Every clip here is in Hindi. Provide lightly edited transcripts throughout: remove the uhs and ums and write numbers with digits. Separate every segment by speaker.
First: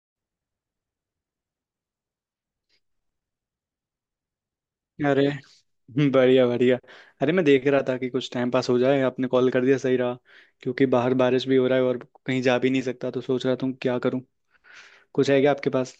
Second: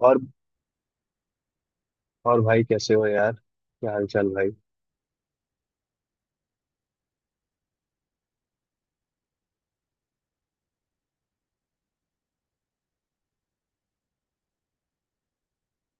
Speaker 1: और और भाई कैसे हो यार? क्या हाल चाल भाई?
Speaker 2: अरे, बढ़िया बढ़िया। अरे, मैं देख रहा था कि कुछ टाइम पास हो जाए, आपने कॉल कर दिया, सही रहा। क्योंकि बाहर बारिश भी हो रहा है और कहीं जा भी नहीं सकता, तो सोच रहा था क्या करूं। कुछ है क्या आपके पास?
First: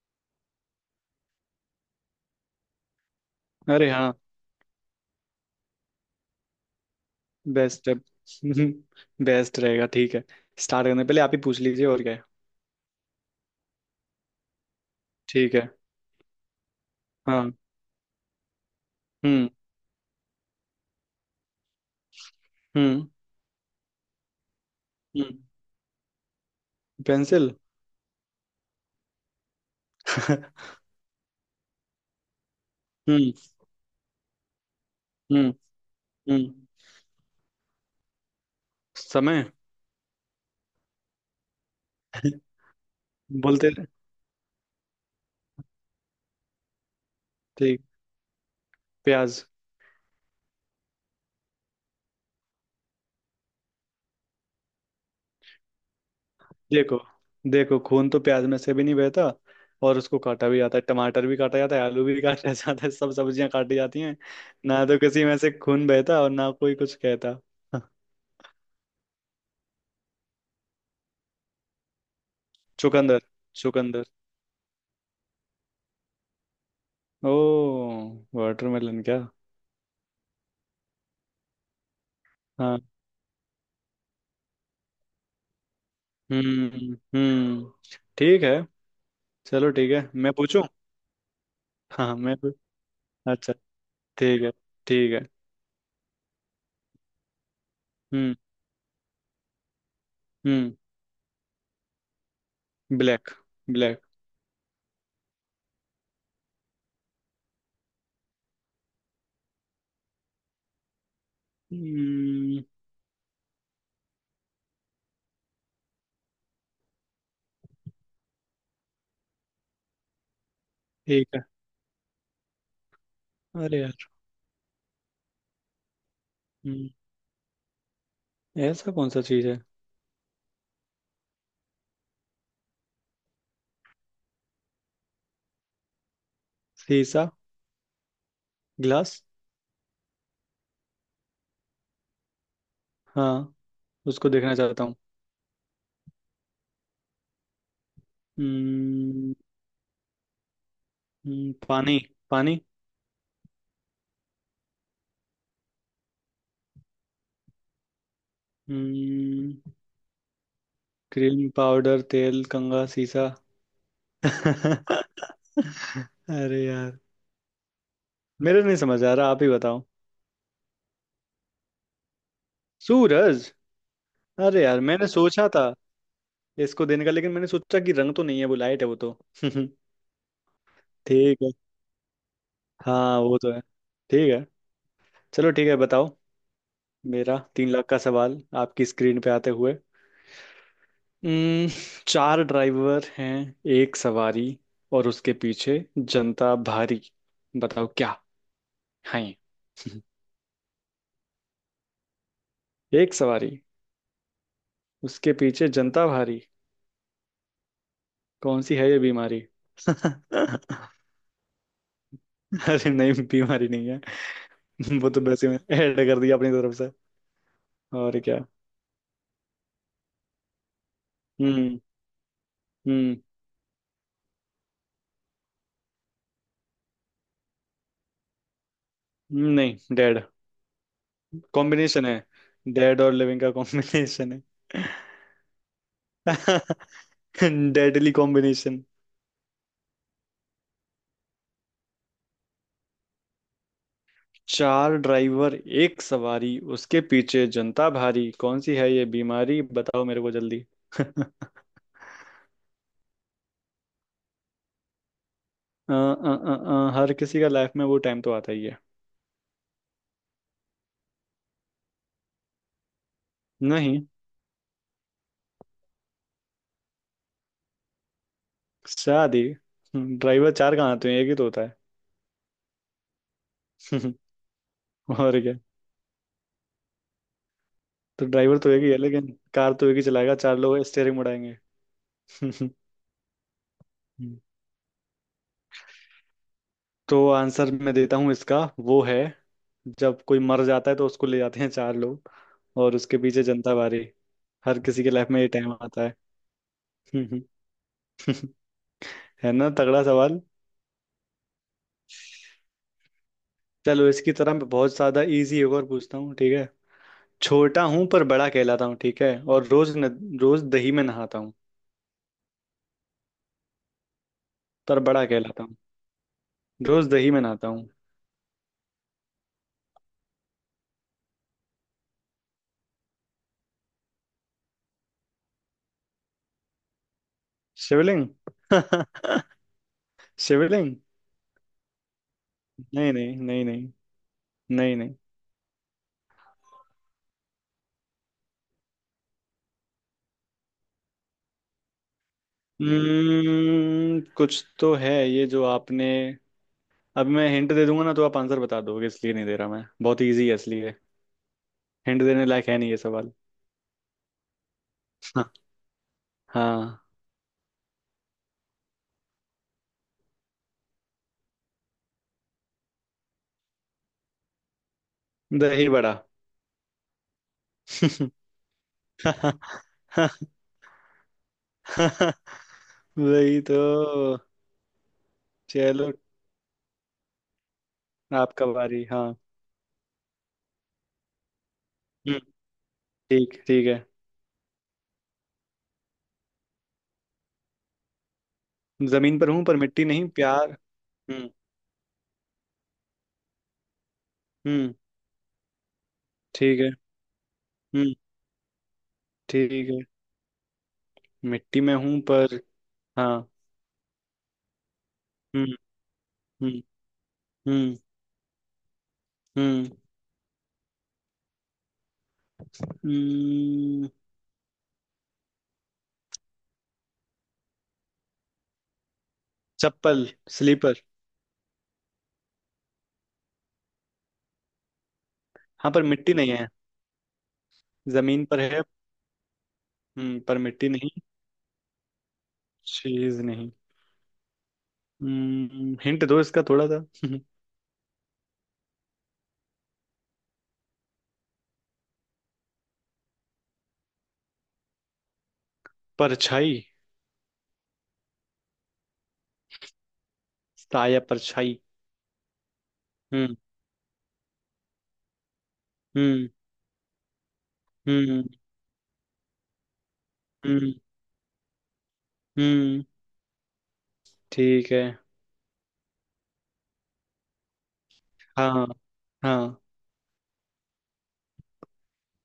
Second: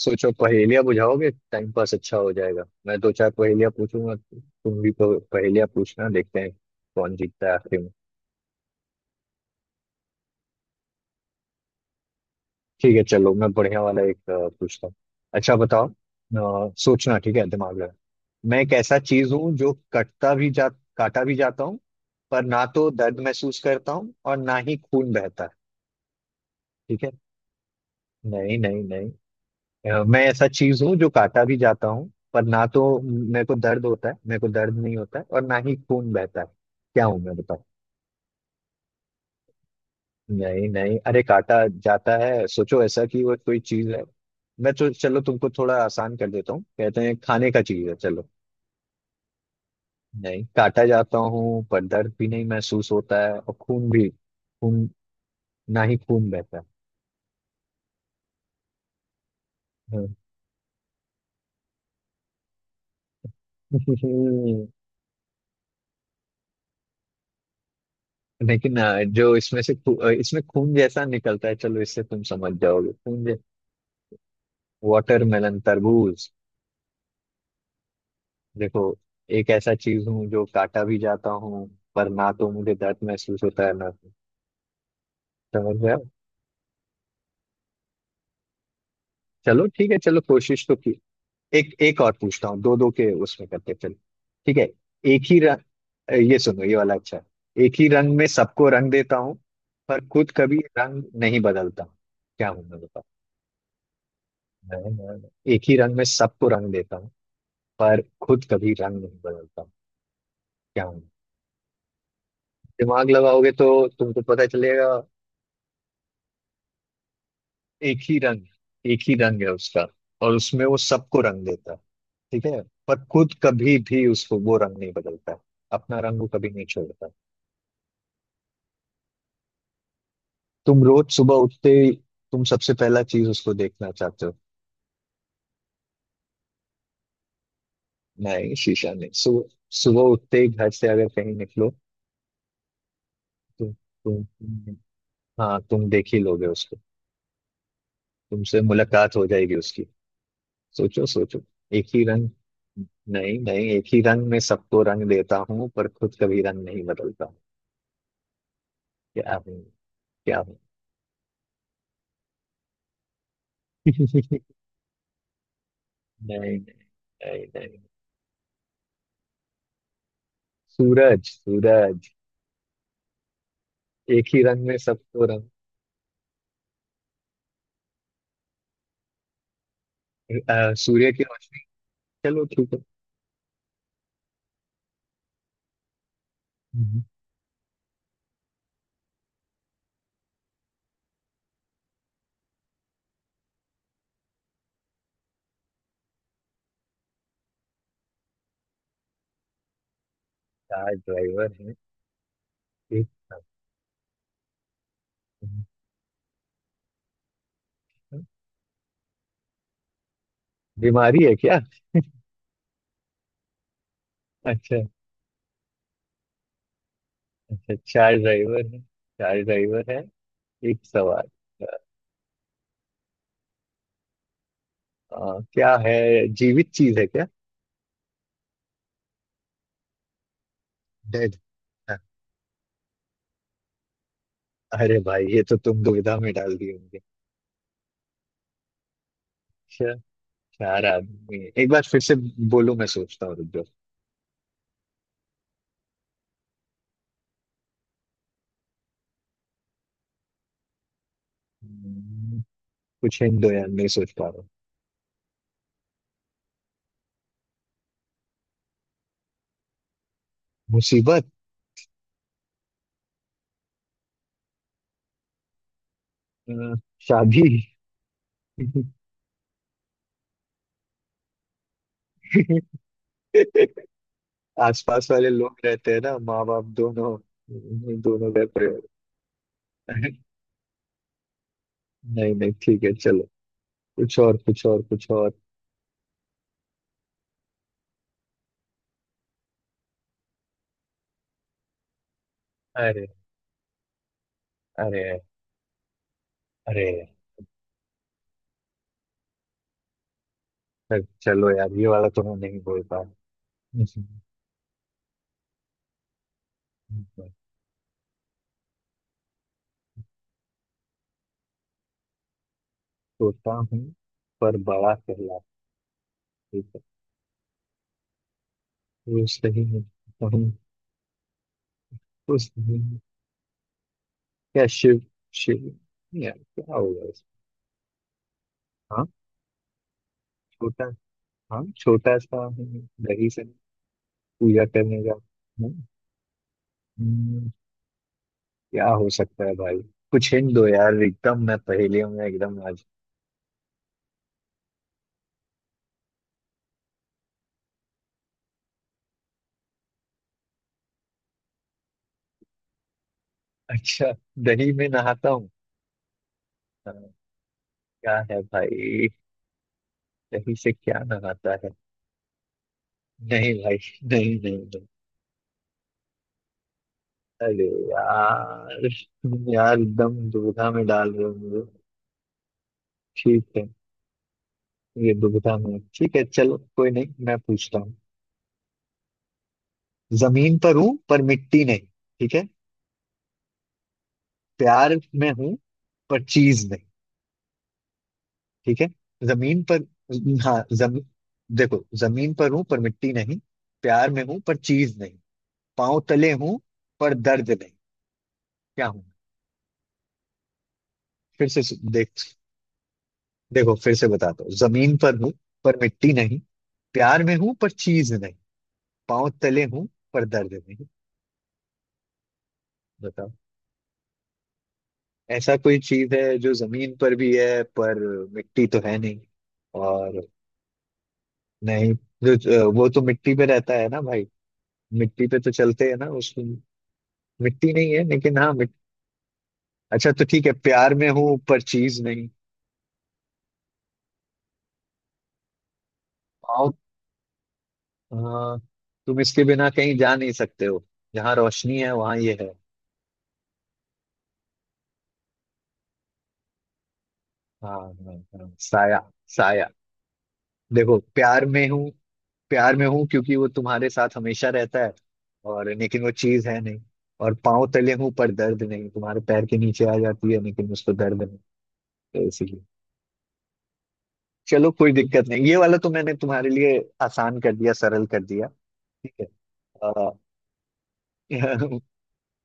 Speaker 1: सोचो पहेलियां बुझाओगे, टाइम पास अच्छा हो जाएगा। मैं दो चार पहेलियां
Speaker 2: अरे हाँ,
Speaker 1: पूछूंगा, तुम भी पहेलियां पूछना। देखते हैं कौन जीतता है आखिर
Speaker 2: बेस्ट
Speaker 1: में।
Speaker 2: है। बेस्ट रहेगा, ठीक है। स्टार्ट करने पहले आप ही पूछ लीजिए, और क्या है।
Speaker 1: ठीक है, चलो मैं बढ़िया वाला एक पूछता हूँ।
Speaker 2: ठीक
Speaker 1: अच्छा
Speaker 2: है।
Speaker 1: बताओ, सोचना, ठीक है?
Speaker 2: हाँ।
Speaker 1: दिमाग लगा। मैं एक ऐसा चीज
Speaker 2: हम्म।
Speaker 1: हूँ जो कटता भी जा काटा भी जाता हूँ, पर ना तो
Speaker 2: हम्म।
Speaker 1: दर्द महसूस करता हूँ और ना ही खून
Speaker 2: हम्म।
Speaker 1: बहता है। ठीक है।
Speaker 2: पेंसिल।
Speaker 1: नहीं, नहीं, नहीं। मैं ऐसा चीज हूँ जो काटा भी जाता हूँ, पर ना तो
Speaker 2: हम्म।
Speaker 1: मेरे को दर्द नहीं होता है और
Speaker 2: हम्म।
Speaker 1: ना ही खून बहता है।
Speaker 2: हम्म।
Speaker 1: क्या हूँ मैं? बताओ।
Speaker 2: समय।
Speaker 1: नहीं नहीं, अरे काटा जाता है, सोचो ऐसा कि वो कोई
Speaker 2: बोलते रहे।
Speaker 1: चीज है। मैं तो, चलो तुमको थोड़ा आसान कर देता हूँ, कहते हैं खाने का
Speaker 2: ठीक।
Speaker 1: चीज है, चलो।
Speaker 2: प्याज।
Speaker 1: नहीं, काटा जाता हूँ पर दर्द भी नहीं महसूस होता है और खून भी खून ना ही खून बहता है।
Speaker 2: देखो, देखो, खून तो प्याज में से भी नहीं बहता, और
Speaker 1: हाँ।
Speaker 2: उसको काटा भी जाता है, टमाटर भी काटा जाता है, आलू भी काटा जाता है, सब सब्जियां काटी जाती हैं। ना तो किसी में से खून बहता, और ना कोई कुछ कहता।
Speaker 1: लेकिन जो इसमें से इसमें खून जैसा निकलता है, चलो इससे तुम समझ जाओगे।
Speaker 2: चुकंदर।
Speaker 1: खून।
Speaker 2: चुकंदर।
Speaker 1: वाटरमेलन, तरबूज।
Speaker 2: ओ,
Speaker 1: देखो,
Speaker 2: वाटरमेलन क्या।
Speaker 1: एक ऐसा चीज हूँ जो काटा भी जाता हूँ, पर ना तो मुझे
Speaker 2: हाँ।
Speaker 1: दर्द महसूस होता है, ना तो। समझ गया।
Speaker 2: हम्म। ठीक है।
Speaker 1: चलो
Speaker 2: चलो
Speaker 1: ठीक
Speaker 2: ठीक
Speaker 1: है,
Speaker 2: है,
Speaker 1: चलो
Speaker 2: मैं पूछूं।
Speaker 1: कोशिश तो की। एक एक
Speaker 2: हाँ
Speaker 1: और
Speaker 2: हाँ,
Speaker 1: पूछता हूँ, दो दो के उसमें
Speaker 2: अच्छा,
Speaker 1: करते हैं, चलो,
Speaker 2: ठीक है।
Speaker 1: ठीक है।
Speaker 2: ठीक
Speaker 1: एक
Speaker 2: है।
Speaker 1: ही रंग, ये सुनो, ये वाला अच्छा है। एक ही रंग में
Speaker 2: हम्म।
Speaker 1: सबको रंग देता हूँ, पर खुद कभी
Speaker 2: हम्म।
Speaker 1: रंग नहीं बदलता। क्या हूँ मैं? बताओ।
Speaker 2: ब्लैक। ब्लैक।
Speaker 1: एक ही रंग में सबको रंग देता हूँ, पर खुद कभी रंग नहीं बदलता। क्या हूँ?
Speaker 2: हम्म।
Speaker 1: दिमाग लगाओगे तो तुमको पता चलेगा। एक ही रंग, एक ही रंग है उसका, और उसमें वो सबको
Speaker 2: ठीक है।
Speaker 1: रंग देता है। ठीक है। पर खुद कभी
Speaker 2: अरे
Speaker 1: भी
Speaker 2: यार।
Speaker 1: उसको वो रंग नहीं बदलता है। अपना रंग वो कभी नहीं
Speaker 2: हम्म।
Speaker 1: छोड़ता।
Speaker 2: ऐसा कौन सा चीज है?
Speaker 1: तुम रोज सुबह उठते ही, तुम सबसे पहला चीज उसको देखना चाहते हो।
Speaker 2: शीशा।
Speaker 1: नहीं, शीशा नहीं,
Speaker 2: ग्लास।
Speaker 1: सुबह। सुबह उठते ही घर से अगर कहीं निकलो।
Speaker 2: हाँ,
Speaker 1: तुम तुम
Speaker 2: उसको देखना
Speaker 1: तुम-
Speaker 2: चाहता हूँ।
Speaker 1: हाँ, तुम देख ही लोगे उसको। तुमसे मुलाकात हो
Speaker 2: हम्म,
Speaker 1: जाएगी उसकी। सोचो, सोचो। एक
Speaker 2: पानी।
Speaker 1: ही रंग।
Speaker 2: पानी।
Speaker 1: नहीं नहीं, एक ही रंग में सबको रंग देता हूँ, पर खुद कभी रंग नहीं बदलता। क्या?
Speaker 2: हम्म,
Speaker 1: क्या बात-?
Speaker 2: क्रीम पाउडर तेल कंघा शीशा।
Speaker 1: नहीं, नहीं,
Speaker 2: अरे यार,
Speaker 1: नहीं, नहीं।
Speaker 2: मेरे नहीं समझ आ रहा, आप ही बताओ।
Speaker 1: सूरज, सूरज।
Speaker 2: सूरज।
Speaker 1: एक ही
Speaker 2: अरे
Speaker 1: रंग में
Speaker 2: यार, मैंने
Speaker 1: सबको रंग।
Speaker 2: सोचा था इसको देने का, लेकिन मैंने सोचा कि रंग तो नहीं है, वो लाइट है वो तो।
Speaker 1: सूर्य की
Speaker 2: ठीक है।
Speaker 1: रोशनी। चलो ठीक है।
Speaker 2: हाँ, वो तो है। ठीक है, चलो ठीक है, बताओ।
Speaker 1: हम्म।
Speaker 2: मेरा तीन लाख का सवाल, आपकी स्क्रीन पे आते हुए। हम्म, चार ड्राइवर हैं, एक सवारी, और उसके पीछे जनता भारी। बताओ क्या है ये?
Speaker 1: कार ड्राइवर है, एक
Speaker 2: एक
Speaker 1: second
Speaker 2: सवारी, उसके
Speaker 1: का।
Speaker 2: पीछे जनता भारी, कौन सी है ये बीमारी। अरे
Speaker 1: बीमारी है क्या?
Speaker 2: नहीं, बीमारी नहीं है।
Speaker 1: अच्छा।
Speaker 2: वो तो वैसे में ऐड कर दिया अपनी तरफ से।
Speaker 1: अच्छा, चार
Speaker 2: और क्या।
Speaker 1: ड्राइवर है। चार ड्राइवर है, एक सवाल।
Speaker 2: हम्म। हम्म।
Speaker 1: क्या है? जीवित चीज है क्या?
Speaker 2: नहीं डेड।
Speaker 1: डेड।
Speaker 2: कॉम्बिनेशन है, डेड और लिविंग का कॉम्बिनेशन है।
Speaker 1: अरे भाई, ये तो तुम दुविधा में डाल दिए होंगे।
Speaker 2: Deadly combination.
Speaker 1: अच्छा, चार आदमी एक बार फिर से बोलो, मैं सोचता हूँ, रुक
Speaker 2: चार ड्राइवर, एक सवारी, उसके पीछे जनता भारी, कौन सी है ये बीमारी, बताओ मेरे को जल्दी। अ,
Speaker 1: जाओ। कुछ हिंट दो यार, नहीं सोच पा रहा हूँ।
Speaker 2: अ, अ, हर किसी का लाइफ में वो टाइम तो आता ही है।
Speaker 1: मुसीबत।
Speaker 2: नहीं।
Speaker 1: अ, शादी।
Speaker 2: शादी। ड्राइवर चार कहाँ आते हैं, एक ही तो होता है।
Speaker 1: आसपास वाले
Speaker 2: और क्या।
Speaker 1: लोग रहते हैं ना, माँ बाप दोनों,
Speaker 2: तो
Speaker 1: दोनों गए
Speaker 2: ड्राइवर तो एक
Speaker 1: प्रयोग।
Speaker 2: ही है, लेकिन कार तो एक ही
Speaker 1: नहीं
Speaker 2: चलाएगा, चार लोग स्टेयरिंग मुड़ाएंगे।
Speaker 1: नहीं, ठीक है, चलो कुछ और, कुछ और, कुछ और।
Speaker 2: तो आंसर मैं देता हूँ इसका, वो है जब कोई मर जाता है तो उसको ले जाते हैं चार लोग, और
Speaker 1: अरे
Speaker 2: उसके पीछे जनता भारी। हर किसी
Speaker 1: अरे!
Speaker 2: के लाइफ में ये टाइम आता
Speaker 1: अरे!
Speaker 2: है। है ना तगड़ा सवाल।
Speaker 1: अरे, चलो यार, ये वाला तो मैं नहीं बोल पा रहा।
Speaker 2: चलो, इसकी तरह मैं बहुत ज्यादा इजी एक और पूछता हूँ, ठीक है। छोटा हूँ पर बड़ा कहलाता हूँ, ठीक है, और रोज न, रोज दही में नहाता हूँ।
Speaker 1: छोटा हूँ पर बड़ा
Speaker 2: पर बड़ा
Speaker 1: कहला।
Speaker 2: कहलाता हूँ,
Speaker 1: ठीक है।
Speaker 2: रोज दही में नहाता हूँ।
Speaker 1: वो सही है। हूँ, वो सही है। क्या? शिव? शिव? यार क्या होगा इसमें?
Speaker 2: शिवलिंग।
Speaker 1: हाँ, छोटा,
Speaker 2: शिवलिंग।
Speaker 1: हाँ छोटा सा हम।
Speaker 2: नहीं
Speaker 1: दही
Speaker 2: नहीं
Speaker 1: से
Speaker 2: नहीं नहीं।
Speaker 1: पूजा
Speaker 2: नहीं
Speaker 1: करने का।
Speaker 2: नहीं।
Speaker 1: हम्म, हम्म, क्या हो सकता है भाई? कुछ हिंट दो यार, एकदम मैं पहेलियों में एकदम आज।
Speaker 2: कुछ तो है ये जो आपने। अब मैं हिंट दे दूंगा ना तो आप आंसर बता दोगे, इसलिए नहीं दे रहा, मैं बहुत इजी है इसलिए। हिंट देने लायक है नहीं ये सवाल।
Speaker 1: अच्छा। दही में नहाता हूँ। हाँ,
Speaker 2: हाँ।
Speaker 1: क्या है भाई? दही से क्या नहाता है? नहीं भाई, नहीं, नहीं, नहीं।
Speaker 2: दही बड़ा।
Speaker 1: अरे यार, तुम यार एकदम दुविधा में डाल रहे हो मुझे। ठीक
Speaker 2: वही
Speaker 1: है।
Speaker 2: तो।
Speaker 1: ये दुविधा में,
Speaker 2: चलो,
Speaker 1: ठीक है, चलो कोई नहीं, मैं पूछता हूँ।
Speaker 2: आपका बारी। हाँ।
Speaker 1: जमीन पर हूँ पर मिट्टी नहीं। ठीक
Speaker 2: हम्म।
Speaker 1: है।
Speaker 2: ठीक, ठीक है।
Speaker 1: प्यार में हूँ पर चीज नहीं। ठीक है।
Speaker 2: जमीन पर
Speaker 1: जमीन
Speaker 2: हूँ पर
Speaker 1: पर,
Speaker 2: मिट्टी नहीं,
Speaker 1: हाँ
Speaker 2: प्यार।
Speaker 1: जमी।
Speaker 2: हम्म।
Speaker 1: देखो, जमीन पर हूँ पर मिट्टी नहीं, प्यार में हूँ पर
Speaker 2: हम्म।
Speaker 1: चीज नहीं, पाँव तले हूँ
Speaker 2: ठीक है।
Speaker 1: पर दर्द नहीं।
Speaker 2: हम्म।
Speaker 1: क्या हूँ?
Speaker 2: ठीक है।
Speaker 1: फिर से
Speaker 2: मिट्टी में
Speaker 1: देख।
Speaker 2: हूँ पर। हाँ।
Speaker 1: देखो, फिर से बताता हूँ। जमीन पर हूँ
Speaker 2: हम्म।
Speaker 1: पर मिट्टी नहीं,
Speaker 2: हम्म।
Speaker 1: प्यार में हूँ पर
Speaker 2: हम्म।
Speaker 1: चीज नहीं, पाँव तले हूँ
Speaker 2: हम्म।
Speaker 1: पर दर्द नहीं। बताओ।
Speaker 2: हम्म,
Speaker 1: ऐसा कोई चीज है जो जमीन पर भी है, पर मिट्टी तो है नहीं, और...
Speaker 2: चप्पल स्लीपर।
Speaker 1: नहीं, जो जो- वो तो मिट्टी पे रहता है ना भाई। मिट्टी पे तो चलते
Speaker 2: हाँ,
Speaker 1: हैं
Speaker 2: पर
Speaker 1: ना
Speaker 2: मिट्टी
Speaker 1: उसमें।
Speaker 2: नहीं है।
Speaker 1: मिट्टी नहीं है लेकिन,
Speaker 2: जमीन
Speaker 1: हाँ
Speaker 2: पर
Speaker 1: मिट...
Speaker 2: है।
Speaker 1: अच्छा तो
Speaker 2: हम्म,
Speaker 1: ठीक है,
Speaker 2: पर मिट्टी
Speaker 1: प्यार में
Speaker 2: नहीं,
Speaker 1: हूँ पर चीज नहीं,
Speaker 2: चीज नहीं। हम्म, हिंट दो इसका
Speaker 1: और...
Speaker 2: थोड़ा सा।
Speaker 1: आ, तुम इसके बिना कहीं जा नहीं सकते हो। जहाँ रोशनी है वहां ये है।
Speaker 2: परछाई।
Speaker 1: हाँ हाँ हाँ, साया, साया। देखो,
Speaker 2: साया,
Speaker 1: प्यार में
Speaker 2: परछाई।
Speaker 1: हूँ, प्यार में हूँ क्योंकि वो
Speaker 2: हम्म।
Speaker 1: तुम्हारे साथ हमेशा रहता है। और लेकिन वो चीज
Speaker 2: हम्म।
Speaker 1: है नहीं। और पाँव तले हूँ पर
Speaker 2: हम्म।
Speaker 1: दर्द नहीं, तुम्हारे पैर के नीचे आ जाती है लेकिन
Speaker 2: हम्म।
Speaker 1: उसको दर्द नहीं। तो इसीलिए।
Speaker 2: हम्म।
Speaker 1: चलो कोई
Speaker 2: ठीक है।
Speaker 1: दिक्कत नहीं, ये वाला तो मैंने तुम्हारे लिए आसान कर दिया, सरल कर दिया।
Speaker 2: हाँ।
Speaker 1: ठीक है।
Speaker 2: हाँ।
Speaker 1: आ,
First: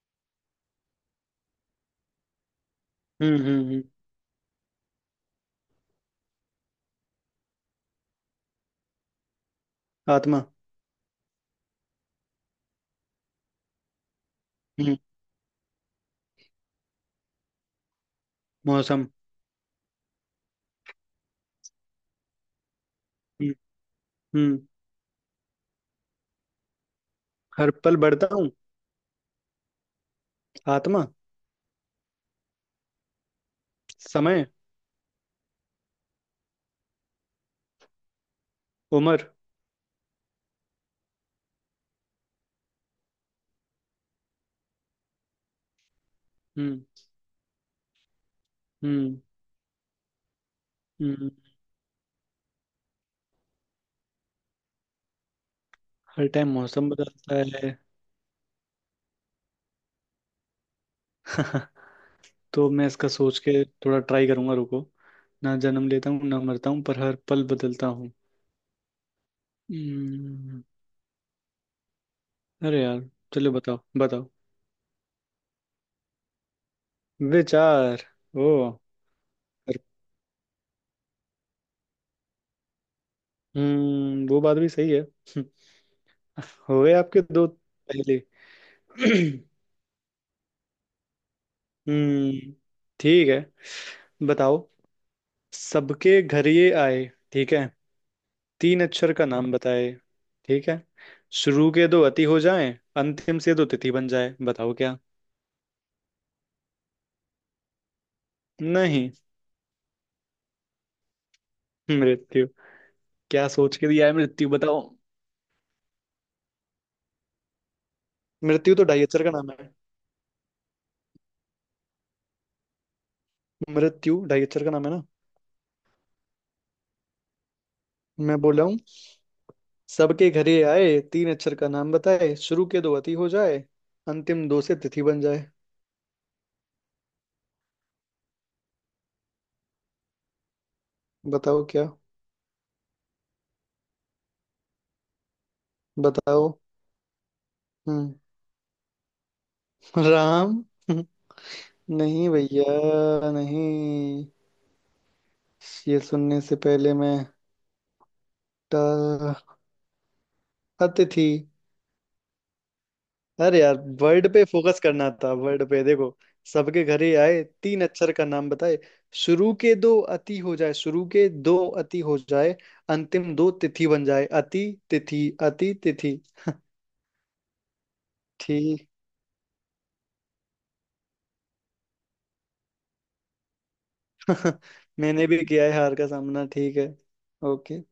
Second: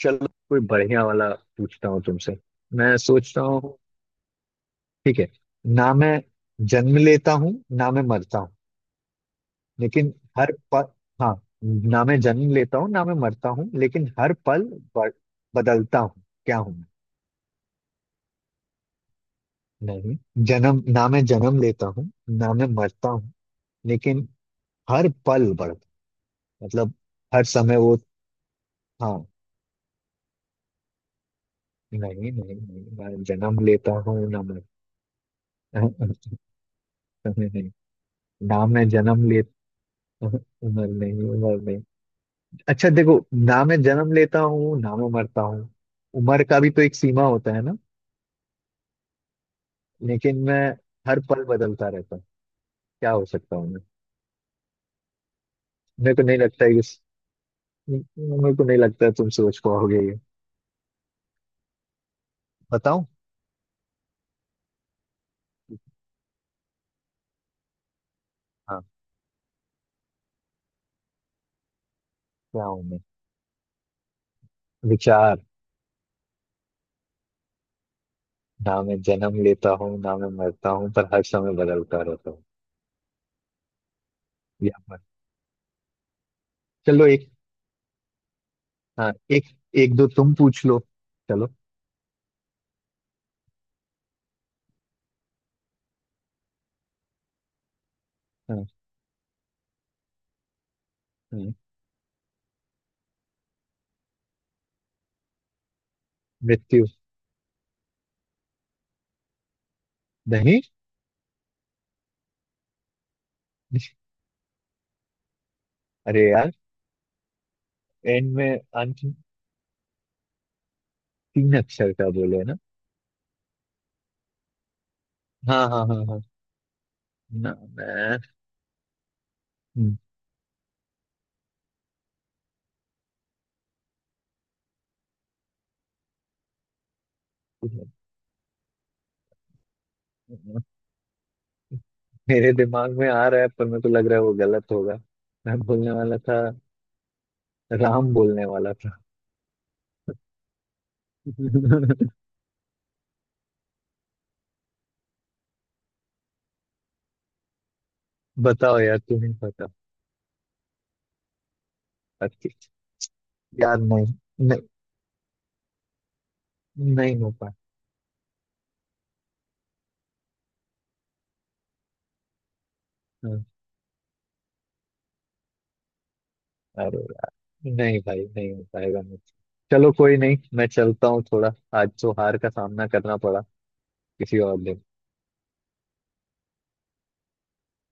Speaker 1: चलो कोई बढ़िया वाला पूछता हूँ तुमसे, मैं
Speaker 2: हम्म।
Speaker 1: सोचता
Speaker 2: हम्म।
Speaker 1: हूँ,
Speaker 2: हम्म।
Speaker 1: ठीक है। ना मैं जन्म लेता हूँ, ना मैं मरता हूँ, लेकिन
Speaker 2: आत्मा।
Speaker 1: हर पल... हाँ, ना मैं जन्म लेता हूँ ना मैं मरता हूँ, लेकिन हर पल
Speaker 2: हम्म।
Speaker 1: ब- बदलता हूँ। क्या हूँ मैं?
Speaker 2: मौसम।
Speaker 1: नहीं, जन्म ना मैं जन्म लेता हूँ ना मैं मरता हूँ,
Speaker 2: हम्म।
Speaker 1: लेकिन
Speaker 2: हम्म।
Speaker 1: हर पल बढ़ता, मतलब हर
Speaker 2: हर
Speaker 1: समय वो।
Speaker 2: पल बढ़ता हूँ।
Speaker 1: हाँ।
Speaker 2: आत्मा।
Speaker 1: नहीं नहीं नहीं, मैं जन्म लेता हूँ ना
Speaker 2: समय।
Speaker 1: मर, समय। नहीं, ना मैं
Speaker 2: उम्र।
Speaker 1: जन्म लेता, उम्र नहीं, उम्र नहीं। अच्छा देखो, ना मैं जन्म लेता हूँ ना मैं मरता हूँ। उम्र का भी
Speaker 2: हम्म।
Speaker 1: तो एक सीमा होता है ना,
Speaker 2: हम्म।
Speaker 1: लेकिन मैं हर
Speaker 2: हम्म।
Speaker 1: पल बदलता रहता हूँ। क्या हो सकता हूँ मैं? मेरे को
Speaker 2: हर
Speaker 1: नहीं
Speaker 2: टाइम
Speaker 1: लगता है कि
Speaker 2: मौसम बदलता है।
Speaker 1: मेरे को नहीं लगता है तुम सोच पाओगे ये।
Speaker 2: तो मैं
Speaker 1: बताऊँ?
Speaker 2: इसका सोच के थोड़ा ट्राई करूंगा, रुको। ना जन्म लेता हूँ ना मरता हूँ, पर हर पल बदलता हूँ।
Speaker 1: हाँ।
Speaker 2: हम्म,
Speaker 1: क्या हूँ
Speaker 2: अरे
Speaker 1: मैं?
Speaker 2: यार, चलो बताओ बताओ।
Speaker 1: विचार।
Speaker 2: विचार। ओ।
Speaker 1: ना मैं जन्म लेता हूँ ना मैं मरता हूँ पर हर समय बदलता रहता हूँ,
Speaker 2: हम्म, वो बात भी
Speaker 1: या
Speaker 2: सही
Speaker 1: पर।
Speaker 2: है। हो गए
Speaker 1: चलो
Speaker 2: आपके
Speaker 1: एक,
Speaker 2: दो पहले।
Speaker 1: हाँ एक, एक दो तुम पूछ लो, चलो।
Speaker 2: हम्म, ठीक है, बताओ। सबके घर ये आए, ठीक है,
Speaker 1: हाँ
Speaker 2: तीन अक्षर का नाम बताए, ठीक है,
Speaker 1: हाँ,
Speaker 2: शुरू के दो अति हो जाएं, अंतिम से दो तिथि बन जाए, बताओ क्या।
Speaker 1: मृत्यु,
Speaker 2: नहीं।
Speaker 1: नहीं।
Speaker 2: मृत्यु, क्या सोच के दिया है मृत्यु, बताओ।
Speaker 1: अरे यार, एंड में
Speaker 2: मृत्यु तो
Speaker 1: अंत?
Speaker 2: ढाई अक्षर का नाम है।
Speaker 1: तीन अक्षर का बोले ना?
Speaker 2: मृत्यु ढाई अक्षर का नाम है ना,
Speaker 1: हाँ हाँ हाँ हाँ, ना मैं
Speaker 2: मैं बोला हूँ।
Speaker 1: हम्म,
Speaker 2: सबके घर ये आए, तीन अक्षर का नाम बताए, शुरू के दो अति हो जाए, अंतिम दो से तिथि बन जाए, बताओ क्या।
Speaker 1: मेरे दिमाग में आ रहा है पर मेरे को लग रहा है वो गलत होगा। मैं बोलने वाला था,
Speaker 2: बताओ।
Speaker 1: राम
Speaker 2: हम्म।
Speaker 1: बोलने वाला था।
Speaker 2: राम। नहीं भैया नहीं। ये सुनने से पहले मैं।
Speaker 1: बताओ यार, तुम्हें
Speaker 2: ट-
Speaker 1: पता।
Speaker 2: अतिथि।
Speaker 1: अच्छी,
Speaker 2: अरे
Speaker 1: यार
Speaker 2: यार,
Speaker 1: नहीं,
Speaker 2: वर्ड पे
Speaker 1: नहीं।
Speaker 2: फोकस करना था, वर्ड पे देखो। सबके घरे
Speaker 1: नहीं हो
Speaker 2: आए,
Speaker 1: पाया।
Speaker 2: तीन अक्षर का नाम बताए, शुरू के दो अति हो जाए, शुरू के दो अति हो जाए, अंतिम
Speaker 1: हाँ,
Speaker 2: दो तिथि बन जाए, अति तिथि, अति तिथि।
Speaker 1: अरे यार, नहीं भाई, नहीं हो
Speaker 2: ठीक।
Speaker 1: पाएगा मुझसे। चलो कोई नहीं, मैं चलता हूँ थोड़ा। आज तो हार का सामना करना पड़ा, किसी और दिन।
Speaker 2: मैंने भी किया है हार का सामना, ठीक है। ओके।